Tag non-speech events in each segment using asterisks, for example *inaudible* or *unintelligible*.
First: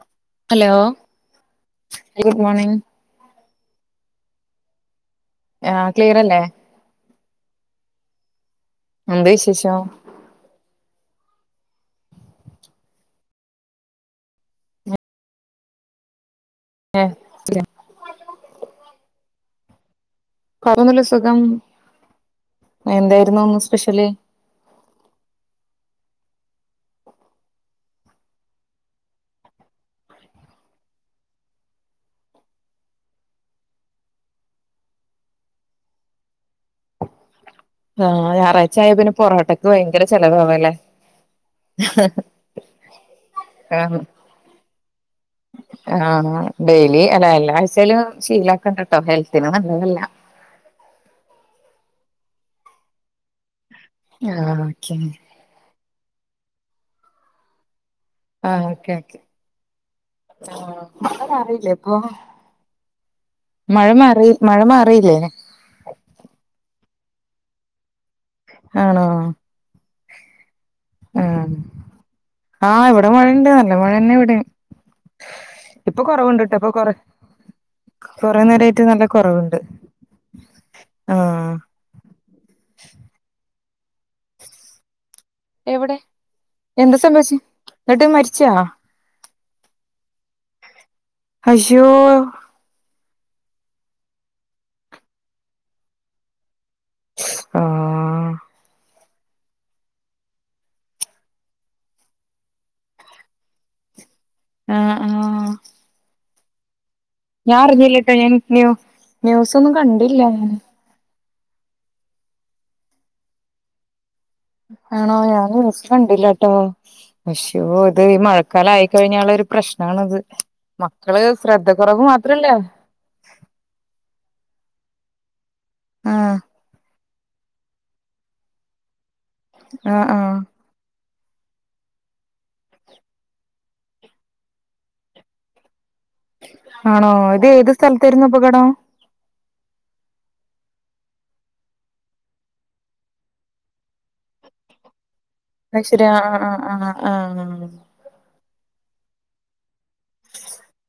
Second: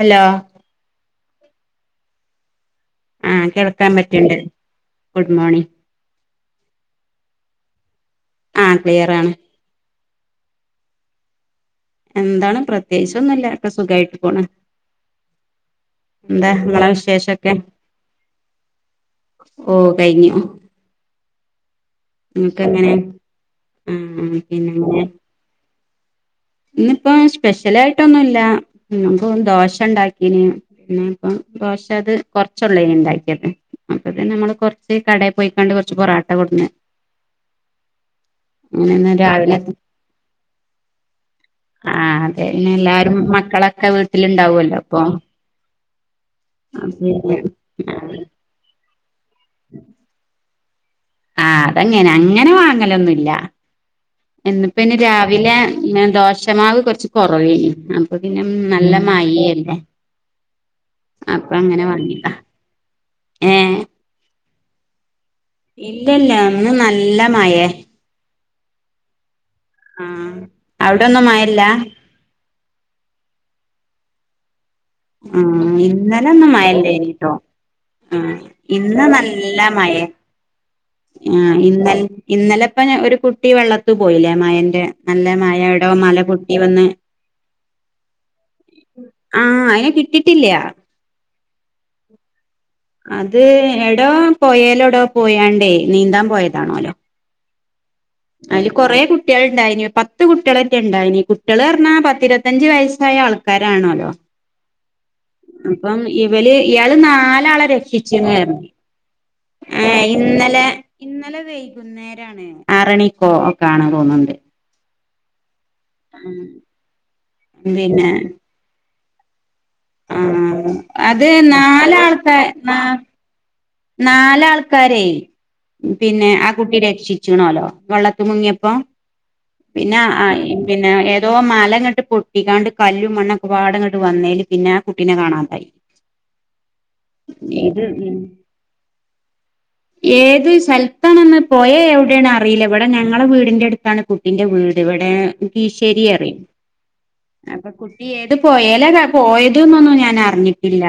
Hello hello good morning ആഹ് കേൾക്ക പറ്റ്ൺണ്ട് ഗുഡ് മോർണിം ആഹ് ക്ലിയറല്ലേ ആഹ് ക്ലിയർ ആണ് എന്താ വിശേഷം എന്താണ് പ്രത്യേകിച്ചൊന്നുല്ല ഒക്കെ സുഖായിട്ട് പോണ് എന്താ ങ്ങളെ ഏ വിശേഷൊക്കെ ഓ കഴിഞ്ഞു വേറൊന്നുല്ല സുഖം എന്തായിരുന്നു ഇ ന്ന് സ്പെഷ്യല് പിന്നെ ഇന്നിപ്പോ സ്പെഷ്യലായിട്ടൊന്നുല്ല നമുക്ക് ദോശ ഉണ്ടാക്കീന് ഇന്ന്ഇപ്പ ദോശ അത് കൊറച്ചുള്ള നി ഉണ്ടാക്കിയത് അപ്പൊത്തിന് നമ്മള് കൊറച്ച് കടെ പോയിക്കാണ്ട് കൊറച്ച് പൊറാട്ട കൊടുന്ന് ആഹ് ഞായറാഴ്ച്ചായ അങ്ങനെന്ന് പിന്നെ രാവിലെ പൊറോട്ടക്ക് ഭയങ്കര ചെലവാല്ലേ ആഹ് അതെ പിന്നെ എല്ലാരും മക്കളൊക്കെ വീട്ടിലുണ്ടാവോല്ലോ അപ്പം ആഹ് ഡെയിലി അല എല്ലാ ആഴ്ച്ചാലും പിന്നെ ശീലാക്കണ്ട കേട്ടോ ഹെൽത്തിന് നല്ലതല്ല അതെങ്ങനെ അങ്ങനെ വാങ്ങലൊന്നുല്ല ആ ഇന്നിപ്പനി ഓക്കെ രാ രാവിലെ ദോഷമാവ് കുറച്ച് കുറവേനി ഇപ്പൊ പിന്നെ ആ നല്ല ഓക്കെ ഓക്കെ മയിയല്ലേ മഴ അപ്പൊ മാറിയില്ലേ അങ്ങനെ ഇപ്പൊ വാങ്ങീതാ മഴ മാറി മഴ മാറിയില്ലേ ഇല്ലല്ല ഇന്ന് നല്ല മയേ ആണോ ആഹ് അവിടൊന്നും മയല്ലാ? ആഹ് ഇവിടെ മഴുണ്ട് നല്ല മഴന്നെ ഇവിടിം ആഹ് ഇന്നലെന്നും ഇപ്പൊ കൊറ മയല്ലേനിട്ടോ ആഹ് കൊറേ നേരായിട്ട് ഇന്ന് കൊറവുണ്ട് നല്ല മയേ ആ ആഹ് ഇന്ന ഇന്നലെപ്പ ഒരു കുട്ടി വെള്ളത്തു പോയില്ലേ മയന്റെ നല്ല മയ എവിടോ എവിടെ മല പൊട്ടി വന്ന് എന്താ സംഭവിച്ചേ എന്നിട്ട് മരിച്ചാ ആഹ് അയിനെ കിട്ടിട്ടില്ല ഹയ്ശ്യോ അത് എടോ പോയലോടോ പോയാണ്ടേ നീന്താൻ പോയതാണോല്ലോ ആഹ് അയില് കുറെ കുട്ടി കുട്ടിയേൾ ഇണ്ടായിന് പത്ത് കുട്ടിയേളെ റ്റെ ഇണ്ടായീന്നു കുട്ടിയെള്ന്നറഞാ പത്തിരുപഞ്ച വയസ്സായ ആൾക്കാരാണലോ ആഹ് ആഹ് ഇപ്പം ഇവൽ ഇയാള് നാ ഞാൻ നാലാളെ അറിഞ്ഞില്ലട്ടോ രക്ഷിച്ചണ് ഞാൻ പറഞ്ഞ് ന്യൂ ന്യൂസൊന്നും കണ്ടില്ല ഞാന് ഇന്നലെ ഇന്നലെ വൈകുന്നേരാണ് ആറണിക്കോ ഒ ക്കാണ് തോന്ന്ണ്ട് ആണോ ഞാൻ ന്യൂസ്‌ കണ്ടില്ലട്ടോ അശ്യാ ഇത് പിന്നെ ഈ മഴ മഴക്കാലായി കഴിഞള്ള ഒരു പ്രശ്നാണത് ആഹ് മക്കള് അത് ശ്രദ്ധ കുറവ് നാലാൾക്കാ മാത്രല്ല നാ നാലാൾക്കാരെ പിന്നെ ആഹ് ആ കുട്ടി രക്ഷി- ച്ച്ണല്ലോ വെള്ളത്തി മുങ്ങിയപ്പോ പിന്നെ ആഹ് ആഹ് ആയി പിന്നെ ഏതോ മലങ്ങട്ട് പൊട്ടിങ്ങാണ്ട് കല്ലും മണ്ണൊക്കെ പാടെ ഇങ്ങട്ട് വന്നേല് പിന്നെ ആ കുട്ടിനെ കാണാതായി ആണോ ഇത് ഏത് സ്ഥലത്തെ രുന്നു അപകടം. ഏത് സ്ഥലത്താണന്ന് പൊയ എവിടെണ് അറിയില്ല ഇവിടെ ഞങ്ങളെ വീടിന്റെ അടുത്താണ് കുട്ടി കുട്ടിന്റെ വീട് ഇവിടെ കീശ്ശേരി അയ്ശെരി ആഹ് അറിം ആഹ് ആഹ് ആഹ് ആഹ് അപ്പൊകുട്ടി ഏത് പൊയേലാ പോയത് ന്ന്ന്നും ഞാൻ അറിഞ്ഞി ഇല്ല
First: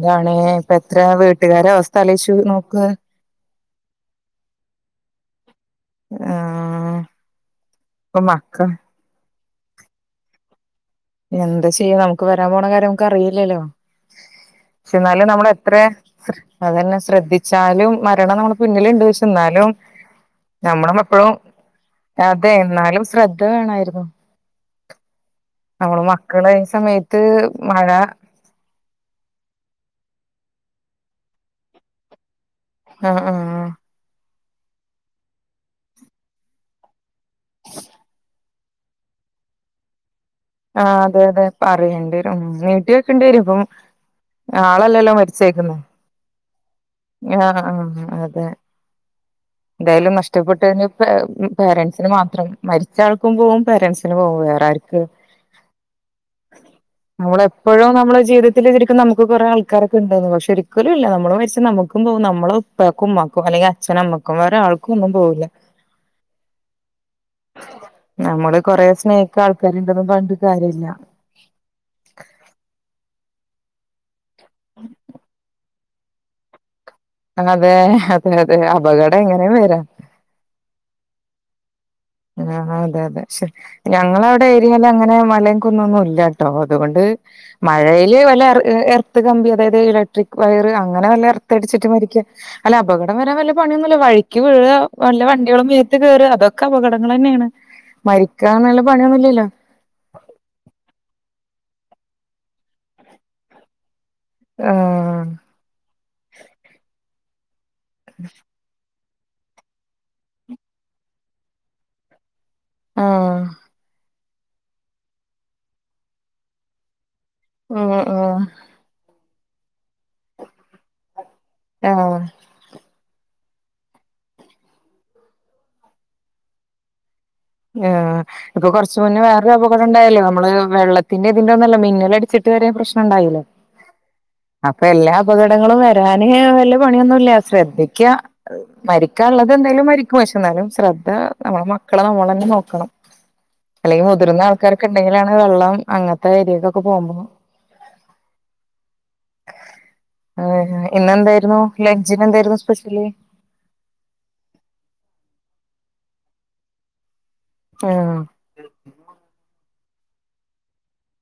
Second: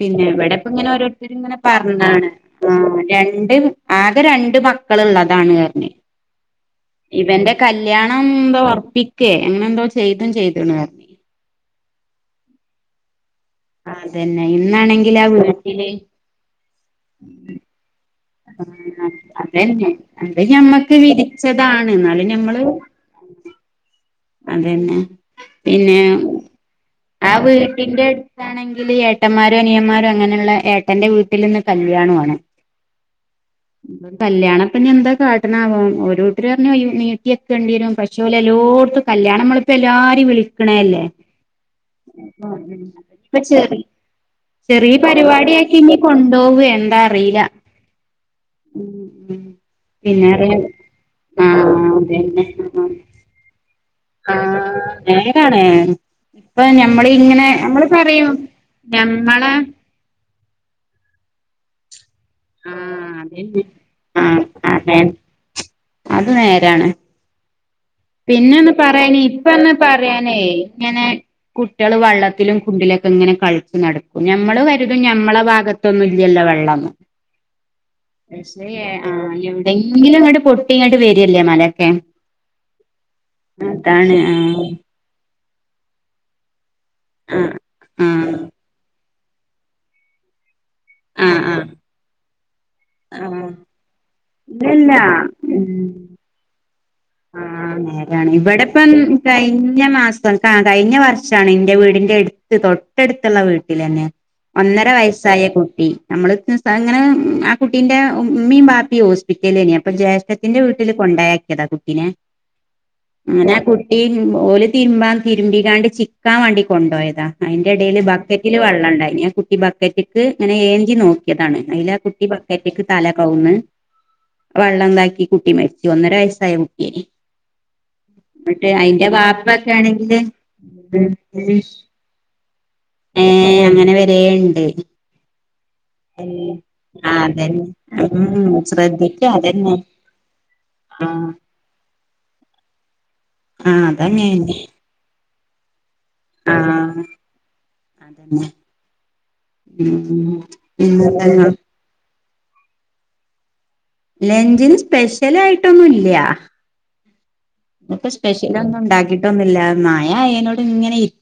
പിന്നെ ഇപ്പ ഇവിടെപ്പങ്ങനെ എത്ര ഓരോരുത്തര്ങ്ങനെ വീട്ടുകാരെ അവസ്ഥ പറ്ഞ്ഞാണ് ആലോചിച്ചു നോക്ക് രണ്ട് ആകെ രണ്ട് മക്കള്ള്ളതാണ് പറഞ് ആഹ് ഇവന്റെ ഇപ്പൊ കല്യാണം എന്തോ മക്ക ഉറപ്പിക്കേ അങ്ങനെ എന്തോ ചെയ്തും ചെയ്തുണ് പറഞ്ഞു എന്താ ചെയ്യ നമുക്ക് വരാൻ പോണ കാര്യം നമുക്ക് അറിയില്ലല്ലോ ആ അതന്നെ ഇന്നാണെങ്കി ആ വീട്ടില് അതെന്നെ ശ്രദ്ധി ച്ചാലും മരണം നമ്മളെ ആ പിന്നില്ണ്ട്. പക്ഷെ ന്നാലും അതന്നെ അത് ഞമ്മള ഞമ്മക്ക് മക്കളും വിധിച്ചതാണ് എന്നാലും അതെ എന്നാലും ശ്രദ്ധ വേണായിരുന്നു. അതെന്നെ. പിന്നെ നമ്മള് മക്കള് ഈ സമയത്ത് ആ മഴ വീടിൻ്റെ എട് ത്താണെങ്കില് ഏട്ടന്മാരും അനിയന്മാരും അങ്ങനെള്ളേ ഏട്ടന്റെ വീട്ടിൽ ഇന്ന് കല്യാണു ആണ്. ആഹ് ആഹ് കല്യാണം ഇപ്പം ഇനി എന്താ കാട്ട്ണാവോ ഒരൂട്ടര് പറഞ്ഞ് ഈ നീട്ടിയെക്കണ്ടി വരും. പക്ഷെ ഓല് എല്ലോട്ത്തും കല്യാണമ്മളിപ്പോ എല്ലാരിം വിളി ആഹ് അതെ അതെ പറയണ്ടി വരും. ഉം നീട്ടി വെക്കണ്ടി വരും. ഇപ്പൊ ഇപ്പം ചെറി ചെറിയ ആളല്ലല്ലോ മരിച്ചേക്ക്ന്നെ പരിപാടിയാക്കി ഇനി കൊണ്ടോവോ എന്താ ആ അറിയില്ല ആ അതെ. ഉം ഉം എന്തായാലും പിന്നേറെ നഷ്ടപ്പെട്ടെന്നെ പേ മ്മ് ആഹ് പേരൻ്റ്സിന് അതന്നെ മാത്രം മരി ച്ചാൾക്കും പോവും പേരൻസിനും പോവും വേറെ ആർക്ക്? അതാണ് ഇപ്പോ ഞമ്മള് ഇങ്ങനെ അമ്മള് നമ്മളെപ്പോഴും പറയും ഞമ്മളെ ക്ക്ട്ട്ന്ന് പക്ഷെ ഒരിക്കലും ഇല്ല നമ്മള് മരിച്ച നമ്മക്കും പോവും ന മ്മളെ ഉപ്പാക്കും ആഹ് ഉമ്മാക്കും അതന്നെ അല്ലെങ്കി അച്ഛനും അമ്മക്കും ആഹ് വേറെ ആർക്കും അതെ ഒന്നും പോവില്ല. അത് നേരാണ്. *inaudible* പിന്നെന്ന് കൊറേ പറയാന് സ്നേഹിക്ക ഇപ്പന്ന് ആൾക്കാരുണ്ടെന്നും പറയാനേ പറഞ്ഞിട്ട് കാര്യമില്ല ഇങ്ങനെ കുട്ട്യള് വള്ളത്തിലും കുണ്ടിലൊക്കെ ഇങ്ങനെ കൾച്ച് നട്ക്കും ഞമ്മള് കരുതും ഞമ്മളെ ഭാഗ ത്തൊന്നും ഇല്ല്യല്ലോ വെള്ളംന്ന്. അതേ അതെ അതെ അപകടം എങ്ങനെയും വെരാ. മുന്നില് ഇങ്ങട് പൊട്ടി ഇങ്ങട്ട് വരല്ലേ മലൊക്കെ. ആഹ് അതെ അതെ ക്ഷെ അതാണ് ഞങ്ങള വ്ടെ ആഹ് ഏരിയേലങ്ങനെ മലേം കുന്നൊന്നും ഇല്ല ട്ടോ അതുകൊണ്ട് ആഹ് മഴയില് ആഹ് വല്ല എർ ഏ എർത്ത് കമ്പ്യോ അതായത് ഇലക്ട്രിക് വയറ് അ ങ്ങനെ വല്ല ആഹ് എർത്ത് ആഹ് അടിച്ചിട്ട് മരിക്ക അല്ല അപകടം വരാൻ ആഹ് വല്ല പണിയൊന്നുല്ല വഴ്ക്കി വീഴോ ഇല്ലല്ല വല്ല വണ്ടികളും ഉം മേത്ത് കേറ അതൊക്കെ അപകട ങ്ങളെന്നേണ് ആഹ് മരിക്കാൻ നല്ല പണിയൊന്നും ഇല്ല്യല്ലോ. കയ്ഞ്ഞ മാസം ആ കഴിഞ്ഞ വർഷാണ് ഇന്റെ വീടിന്റെ എട്ത്ത് തൊട്ടട്ത്ത്ള്ള വീട്ടിലെന്നെ ഒന്നര ആഹ് വയസ്സായ കുട്ടി അമ്മള് *inaudible* ഇങ്ങനെ ആ കുട്ടീന്റെ ഉ ഉമ്മീം ബാപ്പിം ഹോസ്പിറ്റലിലേനി അപ്പോ ജേഷ്ഠത്തിന്റെ വീട്ട്ല് കൊണ്ടോയാ ക്യത കുട്ടീനെ ആഹ് അങ്ങനെ ആ കുട്ടി ഓല് തിര്മ്പാൻ തിര്മ്പിക്കാണ്ട് ചിക്കാൻ വാണ്ടി കൊണ്ടോയതാ ഉം അയ്ന്റെടേല് ഉം ബക്കറ്റില് വള്ളം ഇണ്ടായിനി ആ കുട്ടി ബക്കറ്റ്ക്ക് ഇങ്ങനെ ഏന്തി നോക്ക്യതാണ്. അയിലാ ആഹ് കുട്ടി ബ ക്കറ്റ്ക്ക് തല കൗന്ന് വള്ളംതാക്കി കുട്ടി മര്ച്ചു ഒന്നര വയസ്സായ കു ട്ട്യാനി. ആഹ് ഇപ്പോ കൊർച്ച് മുന്നേ വേറൊരു വാപ്പൊക്കെ അപകടം ആണെങ്കില് ഇണ്ടായല്ലേ നമ്മള് വെള്ളത്തിന്റെം ഇതിൻ്റെം ഒന്നും അല്ല മിന്നൽ അട്ച്ചി ട്ട് വരെ പ്രശ്നം ഏ ഇണ്ടായിലേ അങ്ങനെ വരേ ഉണ്ട് അപ്പോ എല്ലാ അപകടങ്ങളും വെ രാന് വല്ല ആ പണിയൊന്നുംല്ല. അതന്നെ ശ്രദ്ധിക്ക ഉം ശ്രദ്ധിക്ക മരിക്കാൻ ഇള്ളത് അതന്നെ എന്താലും മരി ക്കും പക്ഷെ ഇന്നാലും ആ സ്രദ്ധ നമ്മളെ മ ക്കളെ നമ്മളെന്നെ നോക്കണം. ആ അല്ലെങ്കി മുതിർന്ന അതന്നെന്നെ ആൾക്കാരൊക്കെ ഇണ്ടെങ്കിലാണ് വെള്ളം അങ്ങ ത്തെ ഏരിയേക്കൊക്കെ പോവുമ്പം അതെന്നെ. ആ പിന്നെന്താ ഇന്നെന്തായിരുന്നു ലഞ്ചിന് എന്തായിരുന്നു സ്പെഷ്യല്? ലഞ്ചിന് സ്പെഷ്യലായിട്ടൊന്നും ഇല്ല്യ. ഇന്നിപ്പ ആഹ് സ്പെഷ്യലൊന്നുംണ്ടാക്കിട്ടൊന്നുല്ല. മയആയേനോട് ഇങ്ങനെ ഇരി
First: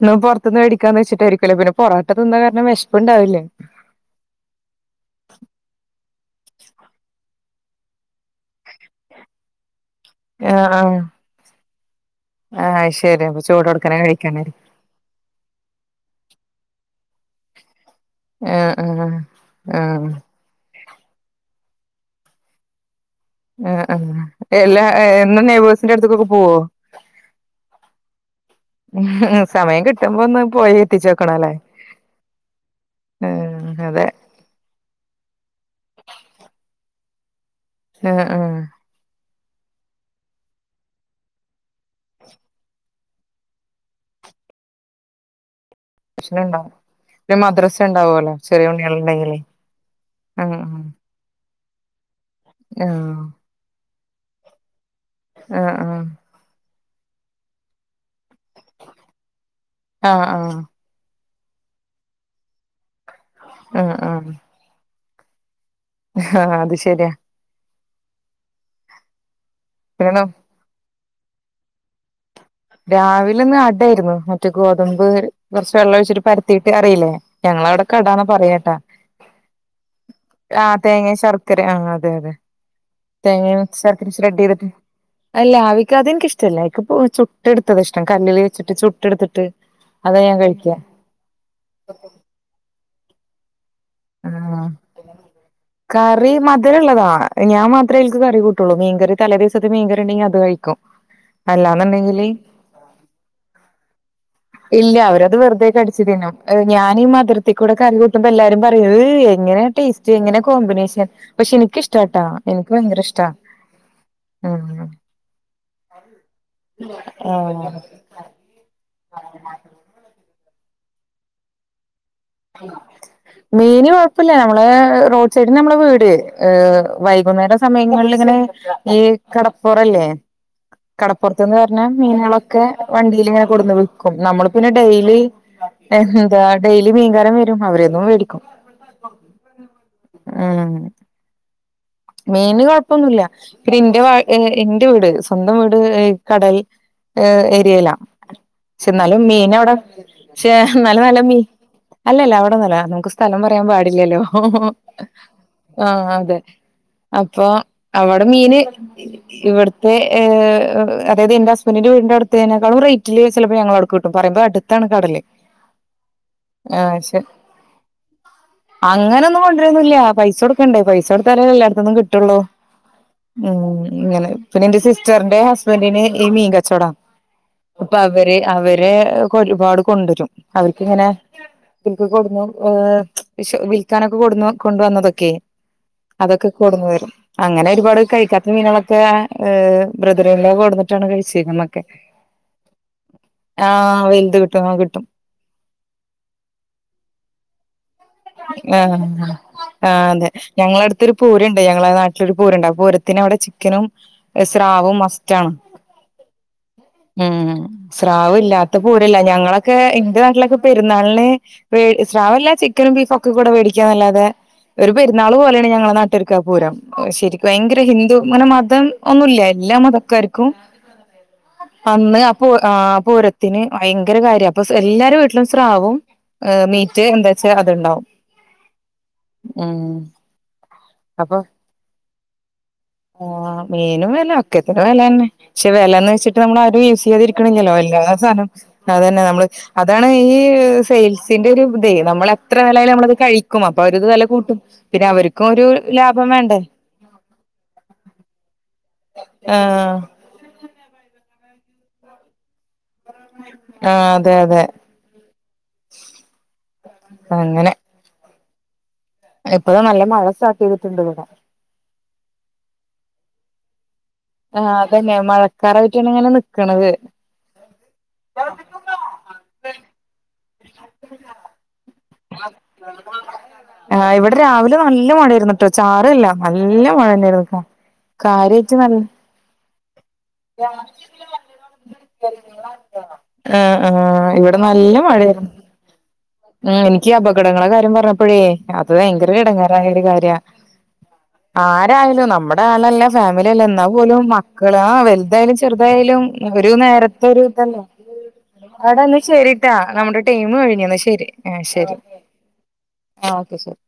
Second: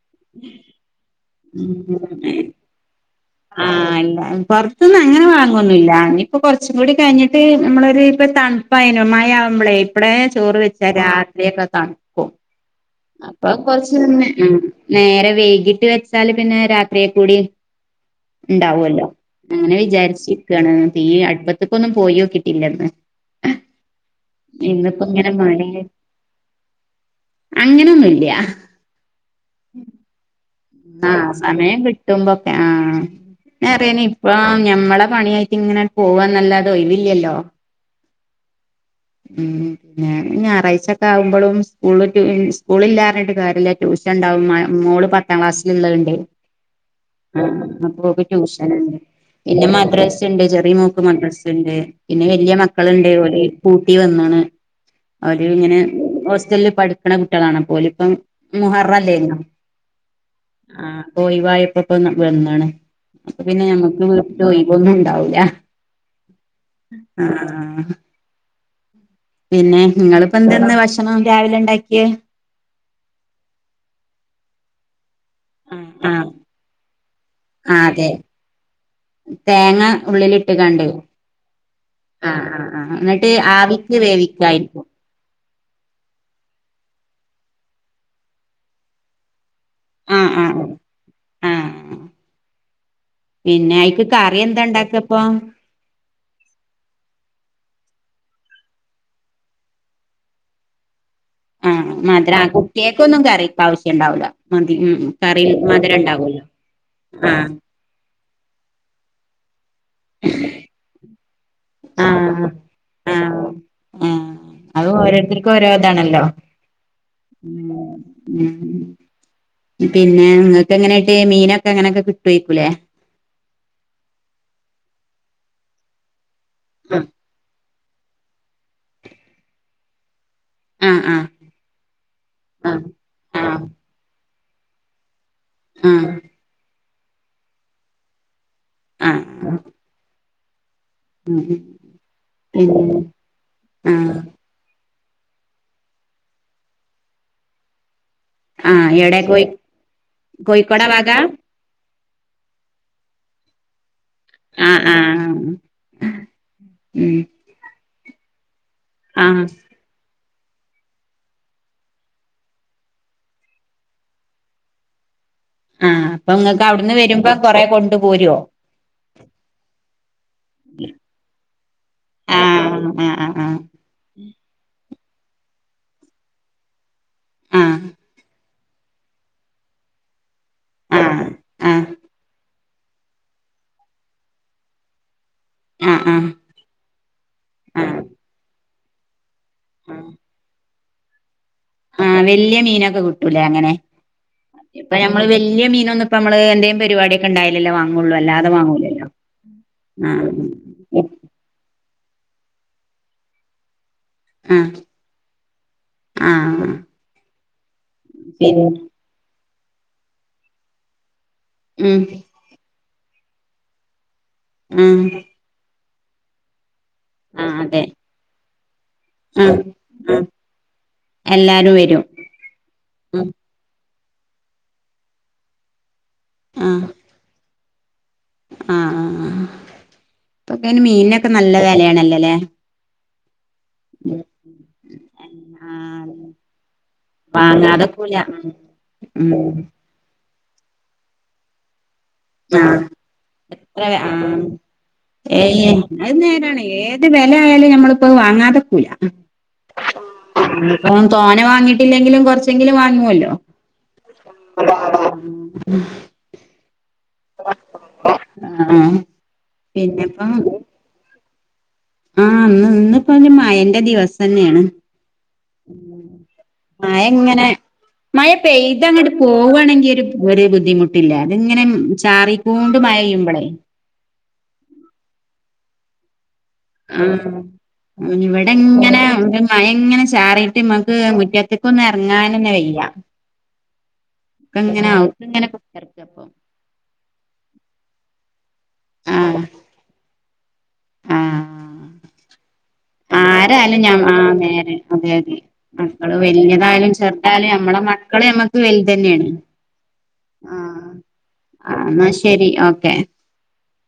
ഇന്ന് പൊർത്ത്ന്ന് വേടിക്കാന്ന് വെച്ചിട്ടായിരിക്കുലെ. പിന്നെ പൊറാട്ട ഉം ഏ തിന്ന കാരണം വെഷ്പ്പ് ഇണ്ടാവില്ല. ആഹ് ഇല്ല പൊർത്ത്ന്ന് അങ്ങനെ വാങ്ങൊന്നുംല്ല. ഇനി ഇപ്പോ കൊർച്ചും കൂടി കയ്ഞ്ഞിട്ട് ന്നമ്മളൊര് ഇപ്പ തൺ പ്പയ്നോ മഴയാവുമ്പ്ലേ ഇബ്ലേ ചോറ് ആഹ് വെച്ചാ ആഹ് രാത്രിയൊക്കെ തൺ ക്കും. ആഹ് അത് ശരി അപ്പൊ അപ്പോ ചൂടോട്ക്കനെ കൊർച്ച്ന്നെ ഉം. കഴിക്കാനായിരിക്കും നേരം വെയ്കീട്ട് വെച്ചാല് പിന്നെ രാത്രിയെക്കൂടിം ആഹ് ഇണ്ടാവൊല്ലോ ആഹ് അങ്ങനെ ആഹ് വിചാരിച്ചിരിക്കാണ്. തീ അട്പ്പത്ത്ക്കൊന്നും പോയോക്കീട്ടില്ല ഇന്ന്. ആഹ് ആഹ് എല്ലാ എ ഇങ്ങനെ എന്നും നെയ്ബേഴ്സിന്റെ അട്ത്ത്ക്കൊക്കെ പോവോ? അങ്ങനൊന്നുംല്ല്യ. സമയം കിട്ടുമ്പോ ഒന്ന് പോയി ആ എത്തിച്ചോക്കണല്ലേ സമയം കിട്ടുമ്പോക്കെ ആ ഞാ ഉം അറ്യാനി അതെ ഇപ്പ ഞമ്മളെ പണ്യായ്ട്ട് ഇങ്ങനെ പോവാന്നല്ലാതെ ഒഴവില്ലല്ലോ? ആഹ ആഹ്. ഉം. ന്നെ ഞാറഴ്ചൊക്കെ ആകുംമ്പോളും സ്കൂള് ട്യൂ സ്കൂളി ല്ലാർഞ്ഞ്യിട്ട് കാര്യല്ല ട്യൂഷൻ ഇണ്ടാവും മോള് പത്ത് ക്ലാസിൽ ഉള്ളതുണ്ട് പ്രശ്നണ്ടാവും പിന്നെ മദ്രസ ആപോ ഓൾക് ഉണ്ടാവോല്ലോ ചെറിയ ട്യൂഷൻണ്ട് ഉണ്ണികളുണ്ടെങ്കിലേ പിന്നെ മദ്രാണ്ട് ആഹ് ചെറിയ മോക്ക് മദ്രാസ് ണ്ട് പിന്നെ വലിയ മക്കളുണ്ട് ആഹ് ഓല പുട്ടി വന്നാണ് അവര് ആഹ് ഇങ്ങനെ ഹോസ്റ്റലിൽ പഠിക്കണ കുട്ടികളാണ് ഓല് ഇപ്പം മുഹറല്ലേ ആഹ ആഹ ആ പോയിവായപ്പോ ഇപ്പൊ വുന്നാണ് അപ്പൊ പിന്നെ ആഹ് ആഹ് ഞമ്മക് ഒന്നുംണ്ടാവുല്ല ആഹ് അത് ശരിയാ പിന്നെ നിങ്ങളിപ്പോ എന്തെന്ന ഭക്ഷണം രാവിലെ ഉണ്ടാക്കിയ രാവില ഇന്ന് അടായിരുന്നു മറ്റേ ഗോതമ്പ് കുറച്ച് വെള്ളം ആഹ് ഒഴിച്ചിട്ട് പരത്തീട്ട് അറിയില്ലേ ഞങ്ങ ആഹ് അവിടക്കെ അതെ അടാന്ന പറയട്ടാ തേങ്ങ ആഹ ഉള്ളിലിട്ട്കാണ്ട് തേങ്ങി ശർക്കരിം ആ അതെ അതെ ആഹ് ആഹ് ആഹ് എന്നിട്ട് തേങ്ങ ആവിക്ക് *unintelligible* വേവിക്കായിരിക്കും അല്ല അവിക്ക അ എനിക്ക ഇഷ്ടല്ല ചുറ്റെടുത്ത എടുത്തത് ഇഷ്ട കല്ലല് വെച്ചിട്ട്ട്ട് എടുത്തിട്ട് ആഹ ആ ആ ആഹ പിന്നെ ആയിക്ക കറി എന്താ ആ ഉണ്ടാക്കപ്പൊ കറി മധുരമുള്ളതാണ് ഞാൻ മാത്രമേനിക്ക് കറി കൂട്ടുള്ളൂ മീൻകറി തലേ ദിവസത്തെ മീൻകറി ഉണ്ടെങ്കിൽ അത് കഴിക്കും ആ *unintelligible* ആഹ് മധുര ആ കുട്ടിയേക്ക ഒന്നും കറി ആവശ്യം ഉണ്ടാവൂല മതി ഇല്ല ഉ അവരത് കറി വെറുതെ കടിച്ചു തിന്നും മധുരംണ്ടാവൂല ഞാനീ മദുരത്തിക്കൂടെ കറി കൂട്ടുമ്പോ എല്ലാരും പറയും എങ്ങനെ ടേസ്റ്റ് എങ്ങനെ കോമ്പിനേഷൻ പക്ഷെ എനിക്കിഷ്ട്ടാട്ടാ ആഹ് എനിക്ക് ഭയങ്കര ഇഷ്ടാ ആഹ് ആഹ് അത് ഉം ഓരോരുത്തർക്കും ഓരോതാണല്ലോ ആഹ് ഉ പിന്നെ നിങ്ങൾക്ക് എങ്ങനെയായിട്ട് മീനൊക്കെ എങ്ങനെയൊക്കെ മീന് കൊഴപ്പില്ല നമ്മളെ റോഡ് സൈഡന് നമ്മളെ വീട് ഏഹ വൈകുന്നേര സമയങ്ങളിൽങ്ങനെ ഈ കടപ്പുറല്ലേ ആഹ് ആഹ് കടപ്പുറത്ത്ന്ന് വര്ണ മീനുകളൊക്കെ ആഹ് വണ്ടിൽ ഇങ്ങനെ ആഹ് കൊടുന്ന് വിക്കും നമ്മള് പിന്നെ ഡെയിലി ആഹ് എന്താ ഡെയിലി മീൻങ്കാരം വരും അവരതും മേടിക്കും ആഹ ആഹ മീ പിന്നെ കൊഴപ്പൊന്നുമല്ല പിെ എന്റെ ആഹ് എന്റെ വീട് സ്വന്തം വീട് കടൽ ഏരിയയില പക്ഷ ആഹ് എന്നാലും എവിടെ കോയി മീൻ അവിടെ ചെ കോഴിക്കോട എന്നാലും ഭാഗ നല്ല മീൻ അല്ലല്ല അവിടെ നല്ല നമുക്ക് സ്ഥലം പറയാൻ പാടില്ലല്ലോ ആഹ് ആഹ് ആഹ അതെ ഉം അപ്പൊ അവിടെ മീന് ആഹ് ഇവിടു *unintelligible* അതായത് എന്റെ ഹസ്ബൻഡിന്റെ വീടിൻന്റെ അടുത്തേക്കാും റേറ്റില് ചിലപ്പോ ഞങ്ങൾ അടുക്ക് കിട്ടും പറയുമ്പോ അടു ട്ടാണ് കടൽ ആഹ് അപ്പൊ നിങ്ങൾക്ക് അവിടുന്ന് വരുമ്പോ കൊറെ കൊണ്ട പോരോ അങ്ങനെന്നും കൊണ്ടരന്നില്ല പൈസ കൊടുക്കണ്ടേ പൈസ കൊടുത്താലേ എല്ലായിടത്തൊന്ന കിട്ടുള്ളൂ ആഹ് ആഹ് ആഹ് ഉം ഇങ്ങനെ പിന്ന എന്റെ സിസ്റ്ററിന്റെ ഹസ്ബൻറിന് ഈ മീൻകച്ചോടാ ആഹ് അപ്പൊ അവര് അവ *unintelligible* ഒരുപാട് കൊണ്ടരും അവർക്കിങ്ങനെ ആഹ് ആഹ് ഇൻക് കൊണ്ട് *unintelligible* വിൽാനൊക്കെ കൊ കൊണ്ടുവന്നതൊക്കെ ആഹ് ആഹ് അതൊക്കെ കൊടന്ന് വരും അങ്ങനെ ഒരുപാട് ആഹ് കഴിക്കാത്ത മീനുകളൊക്കെ ആ ബ്രദറ കൊട ട്ടണ കഴിച്ചക്ക്നെ ആഹ വല്യ മീനൊക്കെ കിട്ടൂലേ അങ്ങനെ ആഹ് വലുത് കിട്ടും ആഹ് ഇപ്പൊ കിട്ടും ഞമ്മള് വല്യ മീനൊ ഇപ്പമ്മൾ എന്തേ പരിപാടൊക്കെണ്ടയ്ലല്ലേ വാ മുള്ളുല്ല ആ ആ അതെ ഞങ്ങളട ആഹ് തൊരു പൂരണ്ട് ഞങ്ങളെ നാട്ടിലൊരു പൂരണ്ട് ആ പൂരത്തിന് അവിടെ ചിക്കനും ആഹ് സ്രാവ് മസ്റ്റ് ആാണ് ആഹ് ഉ സ്രാവ് പിന്നെ ഇല്ലാത്ത പൂരല്ല ഞങ്ങളൊക്കെ എന്റെ നാട്ടിലൊക്കെ പെരുന്നാളിന് ഉം സ്രാവല്ല ചി ചിക്കനും ബീഫ ഒക്കെ കൂടെ മേടിക്കാന്നല്ലാതെ ഒരു ഉം പെര്ന്നാൾ പോലെയാണ് ഞങ്ങളെ നട്ടരുക്കാ പൂരം. ശെരിക്കും ആഹ് ഭയങ്കര അതെ ഹിന്ദു ങ്ങനെ മതം ഒന്നുല്ല ആഹ് എല്ലാ ആഹ് മതക്കാർക്കും എല്ലാരും വരും അന്ന് ആ പൂരത്തിന് ഭയങ്കര കാര്യണ് അപ്പൊ എല്ലാരും വീട്ടിലും സ്രാവും മീറ്റ് ന്താ? ചെ അതുണ്ടാവും. ആ ആ ഉം ഇപ്പൊക്കെ അയ്ന് മീനിനൊക്കെ അപ്പൊ നല്ല വിലയാണല്ലല്ലേ? ആ മീനും വില ഒക്കെത്തനുവിലന്നെ പക്ഷെ ആഹ് വിലയന്ന് വെച്ചിട്ട് നമ്മള ആരും യൂസ് ചെയ്യാതിരിക്കണില്ലല്ലോ എല്ലാ വാങ്ങാതെക്കൂല സാധ അതന്നെ ഉം നമ്മള് അതാണ് ഈ സെയിൽസിന്റെ ഒരു ഇത നമ്മളെ ത്ര ആഹ് വിലലും നമ്മളത് കഴിക്കും എത്ര അപ്പൊ അവര്ത് വില ആഹ് കൂട്ടും പിന്നെ അവർക്കും ഒരു ലാഭം വേണ്ടേ. ത് വില ആയാലും നമ്മളിപ്പോ വാങ്ങാതെക്കുല. ആ തോന വാങ്ങിട്ടില്ലെങ്കിലും കൊറച്ചെങ്കിലും വാ ങ്ങോല്ലോ ആ അതെ അതെ അങ്ങനെ ആ എപ്പഴ നല്ല മഴ സ്റ്റാർട്ട്‌യ്തിട്ടുണ്ട് ഇവടെ ആ ഇന്ന് ഇന്ന്പ്പ മയന്റെ ദിവസ ആ അതന്നെ മഴക്കാരായിട്ടാണ് ഇങ്ങനെ നിക്കണത്. മഴ ഇങ്ങനെ മഴ പെയ്ത അങ്ങോട്ട് പോവുകവാണെങ്കിൽ ഒരു വ ബുദ്ധിമുട്ടില്ല തിങ്ങനെ ചാറിക്കൂണ്ട് മഴയുമ്പളെ ആ ഇവിടെ രാവിലെ നല്ല മഴയിരുന്നിട്ടോ ചാറല്ല നല്ല മഴന്നൊയിരുന്നട്ടോ. ഇവിടെങ്ങനെ മഴങ്ങനെ ചാറിട്ട് നമക്ക് മുറ്റത്തക്കന്ന് ഇറങ്ങാൻ തന്നെ വയ്യ. ആ ആ ഇവിടെ ഒക്കെ ഇങ്ങനെ നല്ല മഴ *unintelligible* മ് എനിക്ക് അപകടങ്ങളെ കാര്യം പറഞ്ഞപ്പോഴേ അത് ഭയങ്കര ആഹ് എടങ്ങാരായ ഒരു കാര്യാ ആഹ് ആരായാലും നമ്മുടെ ആലല്ല ഫാമിലി അല്ല ആരായാലും ന്നാ ഞാ പോലും ആഹ് മക്കള നേരെ ആ അതെ അതെ വലുതായാലും മക്കള് ചെറുതായാലും ഒരു വല്യതായാലും നേരത്തെ ചെറുതായാലും നമ്മളെ ഒരുതല്ലേ. മക്കള് നമ്മക്ക് അവിടെന്ന് വലുതന്നെയാണ് ശെരിട്ടാ നമ്മുടെ ടൈം കഴിഞ്ഞന്നശരി. ആ ന്നാ ശരി ഓക്കെ. ആ ഓക്കെ ശരി.